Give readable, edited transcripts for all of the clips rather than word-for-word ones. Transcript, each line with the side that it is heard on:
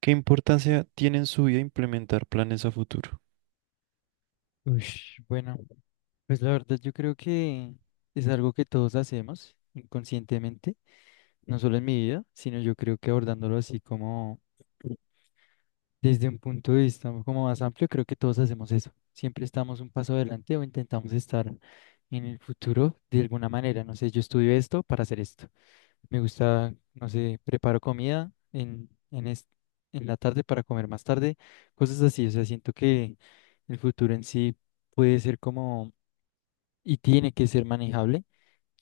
right: ¿Qué importancia tiene en su vida implementar planes a futuro?
left: Ush, bueno, pues la verdad yo creo que es algo que todos hacemos inconscientemente, no solo en mi vida, sino yo creo que abordándolo así como desde un punto de vista como más amplio, creo que todos hacemos eso. Siempre estamos un paso adelante o intentamos estar en el futuro de alguna manera. No sé, yo estudio esto para hacer esto. Me gusta, no sé, preparo comida en la tarde para comer más tarde, cosas así. O sea, siento que el futuro en sí puede ser como y tiene que ser manejable.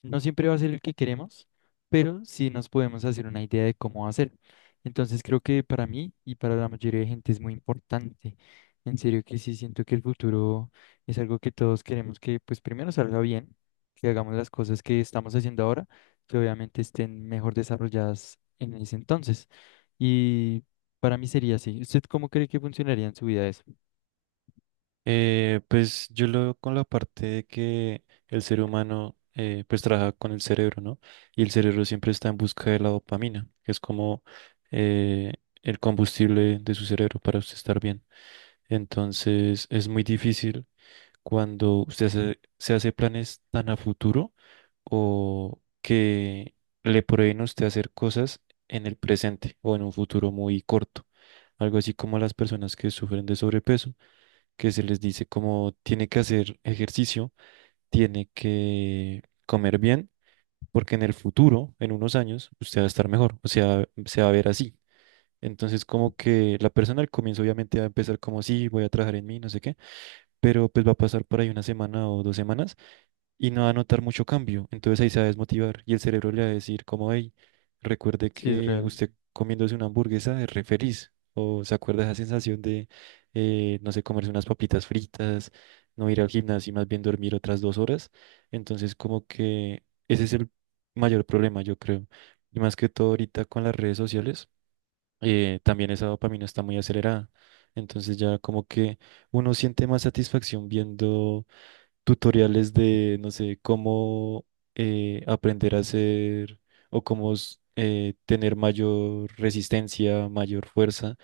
left: No siempre va a ser el que queremos, pero sí nos podemos hacer una idea de cómo va a ser. Entonces creo que para mí y para la mayoría de gente es muy importante. En serio que sí siento que el futuro es algo que todos queremos que pues primero salga bien, que hagamos las cosas que estamos haciendo ahora, que obviamente estén mejor desarrolladas en ese entonces. Y para mí sería así. ¿Usted cómo cree que funcionaría en su vida eso?
right: Pues yo lo veo con la parte de que el ser humano pues trabaja con el cerebro, ¿no? Y el cerebro siempre está en busca de la dopamina, que es como eh, el combustible de su cerebro para usted estar bien. Entonces es muy difícil cuando usted se hace planes tan a futuro o que le prohíben a usted hacer cosas en el presente o en un futuro muy corto. Algo así como a las personas que sufren de sobrepeso, que se les dice como tiene que hacer ejercicio, tiene que comer bien, porque en el futuro, en unos años, usted va a estar mejor, o sea, se va a ver así. Entonces, como que la persona al comienzo obviamente va a empezar como sí, voy a trabajar en mí, no sé qué, pero pues va a pasar por ahí una semana o 2 semanas y no va a notar mucho cambio. Entonces ahí se va a desmotivar y el cerebro le va a decir como, hey, recuerde
left: Sí, es
right: que
left: real.
right: usted comiéndose una hamburguesa es re feliz. O se acuerda esa sensación de no sé, comerse unas papitas fritas, no ir al gimnasio y más bien dormir otras 2 horas. Entonces como que ese es el mayor problema, yo creo. Y más que todo ahorita con las redes sociales, también esa dopamina está muy acelerada. Entonces ya como que uno siente más satisfacción viendo tutoriales de, no sé, cómo aprender a hacer o cómo tener mayor resistencia, mayor fuerza.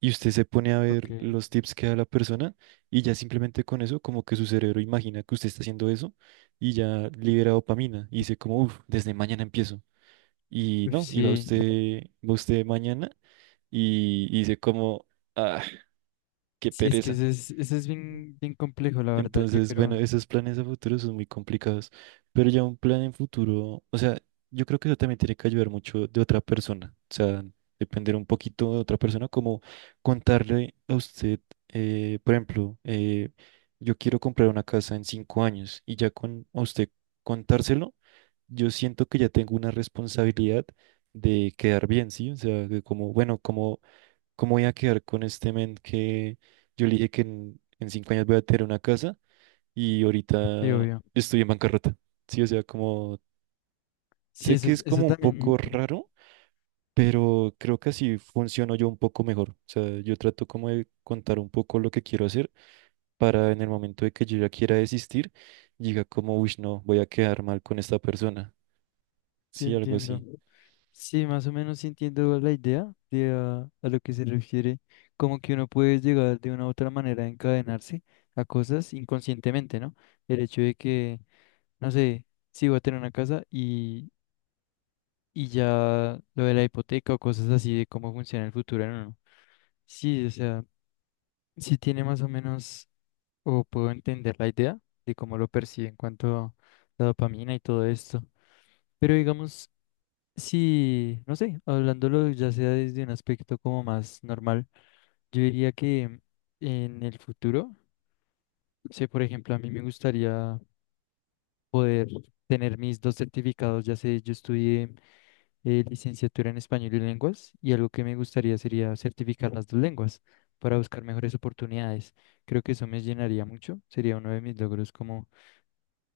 right: Y usted se pone a
left: Ok.
right: ver los tips que da la persona y ya simplemente con eso, como que su cerebro imagina que usted está haciendo eso y ya libera dopamina y dice como, uff, desde mañana empiezo. Y
left: Uf,
right: no, y
left: sí.
right: va usted mañana y dice como, ah, qué
left: Sí, es que
right: pereza.
left: eso es bien, bien complejo, la verdad, yo
right: Entonces, bueno,
left: creo.
right: esos planes a futuro son muy complicados, pero ya un plan en futuro, o sea, yo creo que eso también tiene que ayudar mucho de otra persona, o sea, depender un poquito de otra persona, como contarle a usted, por ejemplo, yo quiero comprar una casa en 5 años y ya con a usted contárselo, yo siento que ya tengo una responsabilidad de quedar bien, ¿sí? O sea, de como, bueno, como, ¿cómo voy a quedar con este men que yo le dije que en 5 años voy a tener una casa? Y ahorita
left: Sí, obvio.
right: estoy en bancarrota. Sí, o sea, como
left: Sí,
right: sé
left: eso,
right: que es
left: eso
right: como un
left: también,
right: poco raro, pero creo que así funciono yo un poco mejor. O sea, yo trato como de contar un poco lo que quiero hacer para en el momento de que yo ya quiera desistir, diga como, uy, no, voy a quedar mal con esta persona.
left: sí
right: Sí, algo
left: entiendo.
right: así.
left: Sí, más o menos sí entiendo la idea de a lo que se refiere, como que uno puede llegar de una u otra manera a encadenarse a cosas inconscientemente, ¿no? El hecho de que, no sé, si voy a tener una casa y ya lo de la hipoteca o cosas así de cómo funciona el futuro en uno. Sí, o sea, sí tiene más o menos o puedo entender la idea de cómo lo percibe en cuanto a la dopamina y todo esto. Pero digamos, si, no sé, hablándolo ya sea desde un aspecto como más normal, yo diría que en el futuro, no sé, por ejemplo, a mí me gustaría poder tener mis dos certificados, ya sé, yo estudié licenciatura en español y lenguas, y algo que me gustaría sería certificar las dos lenguas para buscar mejores oportunidades. Creo que eso me llenaría mucho, sería uno de mis logros como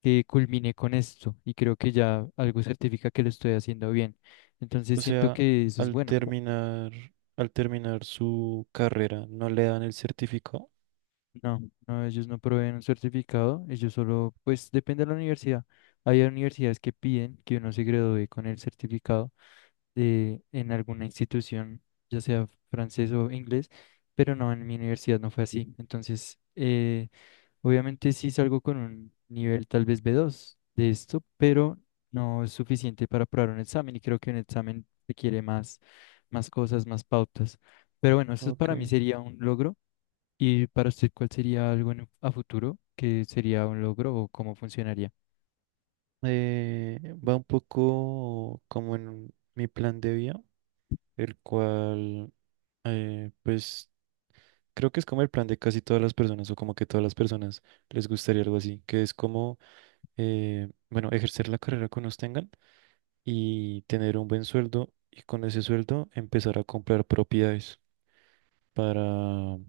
left: que culmine con esto y creo que ya algo certifica que lo estoy haciendo bien. Entonces
right: O
left: siento
right: sea,
left: que eso es
right: al
left: bueno.
right: terminar, al terminar su carrera, no le dan el certificado.
left: No, no, ellos no proveen un certificado, ellos solo, pues depende de la universidad. Hay universidades que piden que uno se gradúe con el certificado de, en alguna institución, ya sea francés o inglés, pero no, en mi universidad no fue así. Entonces, obviamente sí salgo con un nivel tal vez B2 de esto, pero no es suficiente para aprobar un examen y creo que un examen requiere más, más cosas, más pautas. Pero bueno, eso
right: Ok.
left: para mí sería un logro. ¿Y para usted cuál sería algo a futuro que sería un logro o cómo funcionaría?
right: Eh, va un poco como en mi plan de vida, el cual, pues creo que es como el plan de casi todas las personas o como que todas las personas les gustaría algo así, que es como, bueno, ejercer la carrera que nos tengan y tener un buen sueldo y con ese sueldo empezar a comprar propiedades para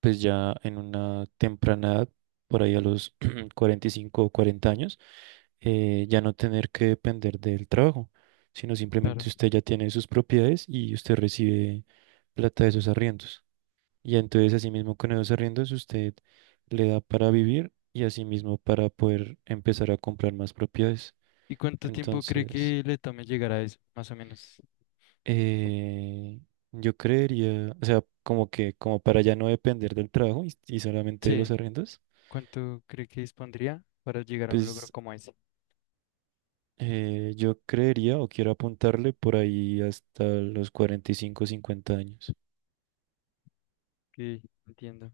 right: pues ya en una temprana edad, por ahí a los 45 o 40 años, ya no tener que depender del trabajo, sino
left: Claro.
right: simplemente usted ya tiene sus propiedades y usted recibe plata de esos arriendos. Y entonces asimismo con esos arriendos usted le da para vivir y asimismo para poder empezar a comprar más propiedades.
left: ¿Y cuánto tiempo cree
right: Entonces,
left: que le tome llegar a eso, más o menos?
right: eh, yo creería, o sea, como que como para ya no depender del trabajo y solamente de los
left: Sí,
right: arriendos,
left: ¿cuánto cree que dispondría para llegar a un logro
right: pues.
left: como ese?
right: Yo creería o quiero apuntarle por ahí hasta los 45 o 50 años.
left: Que entiendo,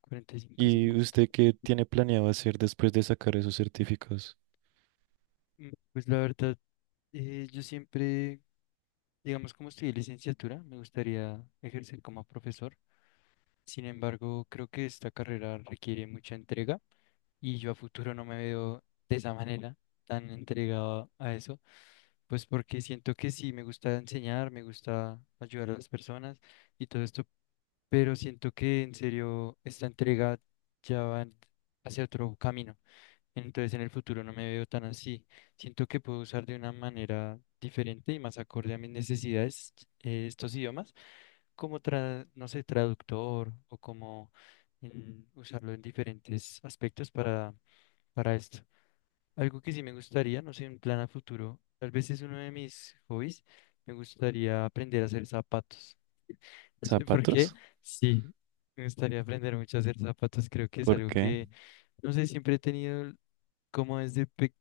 left: 45,
right: ¿Y
left: 50.
right: usted qué tiene planeado hacer después de sacar esos certificados?
left: Mm, pues la verdad. Yo siempre, digamos, como estudié licenciatura, me gustaría ejercer como profesor. Sin embargo, creo que esta carrera requiere mucha entrega y yo a futuro no me veo de esa manera tan entregado a eso, pues porque siento que sí, me gusta enseñar, me gusta ayudar a las personas y todo esto, pero siento que en serio esta entrega ya va hacia otro camino. Entonces en el futuro no me veo tan así. Siento que puedo usar de una manera diferente y más acorde a mis necesidades estos idiomas, como no sé, traductor o como en usarlo en diferentes aspectos para esto. Algo que sí me gustaría, no sé, un plan a futuro, tal vez es uno de mis hobbies, me gustaría aprender a hacer zapatos. No sé por qué,
right: ¿Zapatos?
left: sí, me gustaría aprender mucho a hacer zapatos, creo que es
right: ¿Por
left: algo
right: qué?
left: que, no sé, siempre he tenido como desde pequeño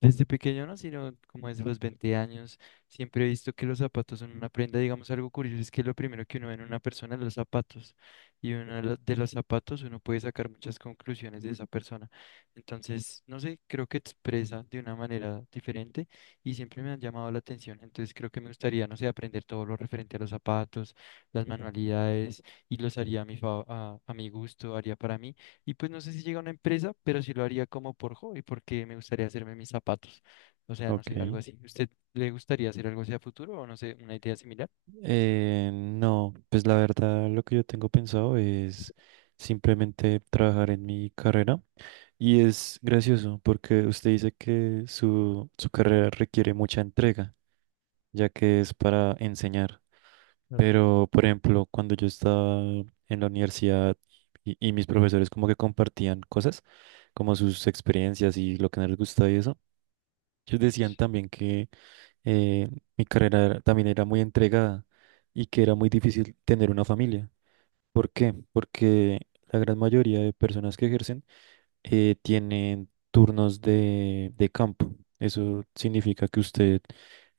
left: desde pequeño, no, sino como desde los 20 años, siempre he visto que los zapatos son una prenda. Digamos, algo curioso es que lo primero que uno ve en una persona es los zapatos. Y uno de de los zapatos uno puede sacar muchas conclusiones de esa persona. Entonces, no sé, creo que expresa de una manera diferente y siempre me han llamado la atención. Entonces, creo que me gustaría, no sé, aprender todo lo referente a los zapatos, las manualidades y los haría a mi gusto, haría para mí. Y pues no sé si llega a una empresa, pero sí lo haría como por hobby, porque me gustaría hacerme mis zapatos. O sea, no
right: Ok.
left: sé, algo así. ¿Usted le gustaría hacer algo así a futuro o no sé, una idea similar?
right: No, pues la verdad lo que yo tengo pensado es simplemente trabajar en mi carrera. Y es gracioso porque usted dice que su carrera requiere mucha entrega, ya que es para enseñar.
left: Claro,
right: Pero, por ejemplo, cuando yo estaba en la universidad y mis profesores como que compartían cosas, como sus experiencias y lo que no les gustaba y eso, ellos decían también que eh, mi también era muy entregada y que era muy difícil tener una familia. ¿Por qué? Porque la gran mayoría de personas que ejercen tienen turnos de campo. Eso significa que usted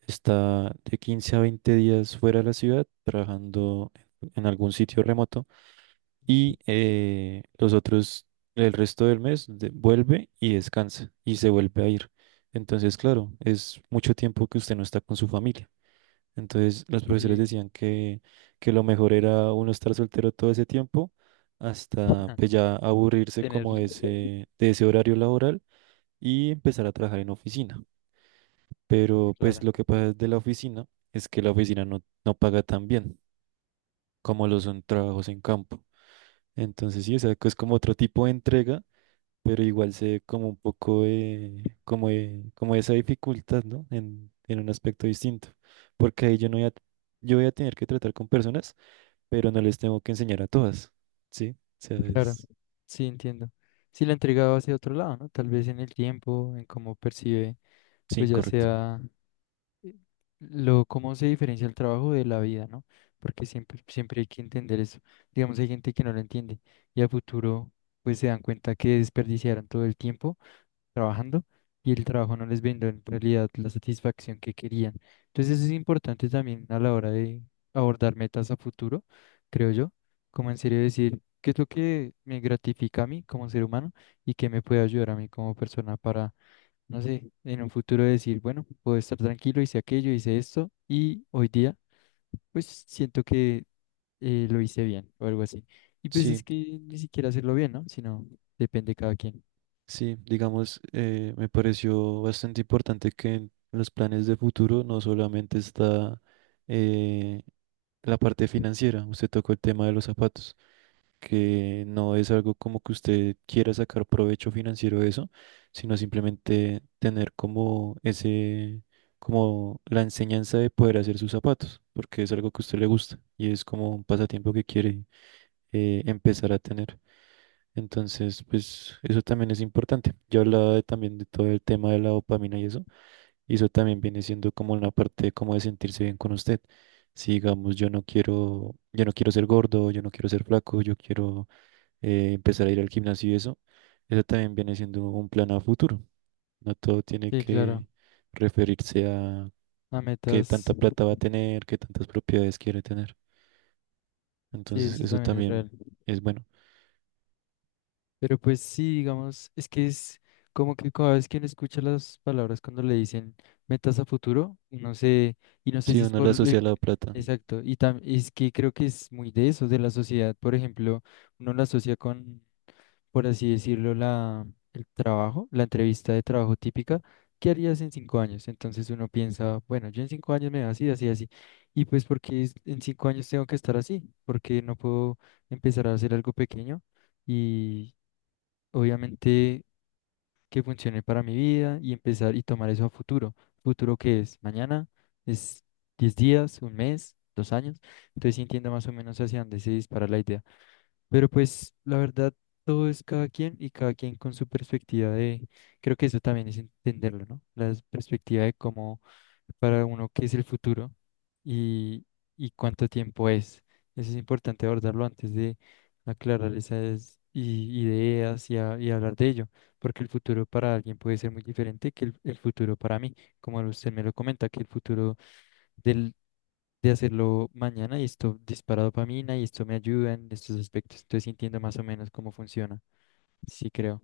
right: está de 15 a 20 días fuera de la ciudad trabajando en algún sitio remoto y los otros, el resto del mes, vuelve y descansa y se vuelve a ir. Entonces, claro, es mucho tiempo que usted no está con su familia. Entonces los profesores
left: sí,
right: decían que lo mejor era uno estar soltero todo ese tiempo hasta
left: ah,
right: pues ya aburrirse
left: tener
right: como de ese horario laboral y empezar a trabajar en oficina. Pero pues
left: clara.
right: lo que pasa de la oficina es que la oficina no, no paga tan bien como lo son trabajos en campo. Entonces sí, o sea, que es como otro tipo de entrega, pero igual se ve como un poco de, como como esa dificultad, ¿no? En un aspecto distinto, porque ahí yo no voy a, yo voy a tener que tratar con personas pero no les tengo que enseñar a todas, ¿sí? O sea,
left: Claro,
right: es...
left: sí, entiendo. Si la entregaba hacia otro lado, ¿no? Tal vez en el tiempo, en cómo percibe, pues
right: Sí,
left: ya
right: correcto.
left: sea lo, cómo se diferencia el trabajo de la vida, ¿no? Porque siempre, siempre hay que entender eso. Digamos, hay gente que no lo entiende y a futuro pues se dan cuenta que desperdiciaron todo el tiempo trabajando y el trabajo no les brindó en realidad la satisfacción que querían. Entonces eso es importante también a la hora de abordar metas a futuro, creo yo, como en serio decir qué es lo que me gratifica a mí como ser humano y qué me puede ayudar a mí como persona, no sé, en un futuro decir, bueno, puedo estar tranquilo, hice aquello, hice esto y hoy día pues siento que lo hice bien o algo así. Y pues es
right: Sí,
left: que ni siquiera hacerlo bien, ¿no? Sino depende de cada quien.
right: sí, digamos, me pareció bastante importante que en los planes de futuro no solamente está eh, la parte financiera, usted tocó el tema de los zapatos, que no es algo como que usted quiera sacar provecho financiero de eso, sino simplemente tener como ese, como la enseñanza de poder hacer sus zapatos, porque es algo que a usted le gusta y es como un pasatiempo que quiere empezar a tener. Entonces, pues eso también es importante. Yo hablaba también de todo el tema de la dopamina y eso también viene siendo como una parte como de sentirse bien con usted. Si digamos, yo no quiero ser gordo, yo no quiero ser flaco, yo quiero empezar a ir al gimnasio y eso también viene siendo un plan a futuro. No todo tiene
left: Sí, claro,
right: que referirse a
left: a
right: qué
left: metas,
right: tanta plata va a tener, qué tantas propiedades quiere tener.
left: sí,
right: Entonces,
left: eso
right: eso
left: también es real.
right: también es bueno.
left: Pero pues sí, digamos, es que es como que cada vez que uno escucha las palabras cuando le dicen metas a futuro, no sé, y no sé
right: Si
left: si es
right: uno le
left: por el...
right: asocia a la plata.
left: Exacto, y es que creo que es muy de eso, de la sociedad, por ejemplo uno la asocia con por así decirlo, el trabajo, la entrevista de trabajo típica, ¿qué harías en 5 años? Entonces uno piensa, bueno, yo en 5 años me veo así, así, así. Y pues porque en 5 años tengo que estar así, porque no puedo empezar a hacer algo pequeño y obviamente que funcione para mi vida y empezar y tomar eso a futuro. ¿Futuro que es? ¿Mañana? ¿Es 10 días? ¿Un mes? ¿2 años? Entonces sí entiendo más o menos hacia dónde se dispara la idea. Pero pues la verdad, todo es cada quien y cada quien con su perspectiva de, creo que eso también es entenderlo, ¿no? La perspectiva de cómo para uno qué es el futuro y, y cuánto tiempo es. Eso es importante abordarlo antes de aclarar esas ideas y, y hablar de ello, porque el futuro para alguien puede ser muy diferente que el futuro para mí, como usted me lo comenta, que el futuro de hacerlo mañana y esto dispara dopamina y esto me ayuda en estos aspectos. Estoy sintiendo más o menos cómo funciona. Sí, creo.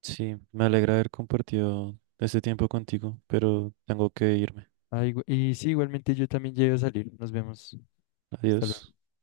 right: Sí, me alegra haber compartido este tiempo contigo, pero tengo que irme.
left: Ah, y sí, igualmente yo también llego a salir. Nos vemos. Hasta luego.
right: Adiós.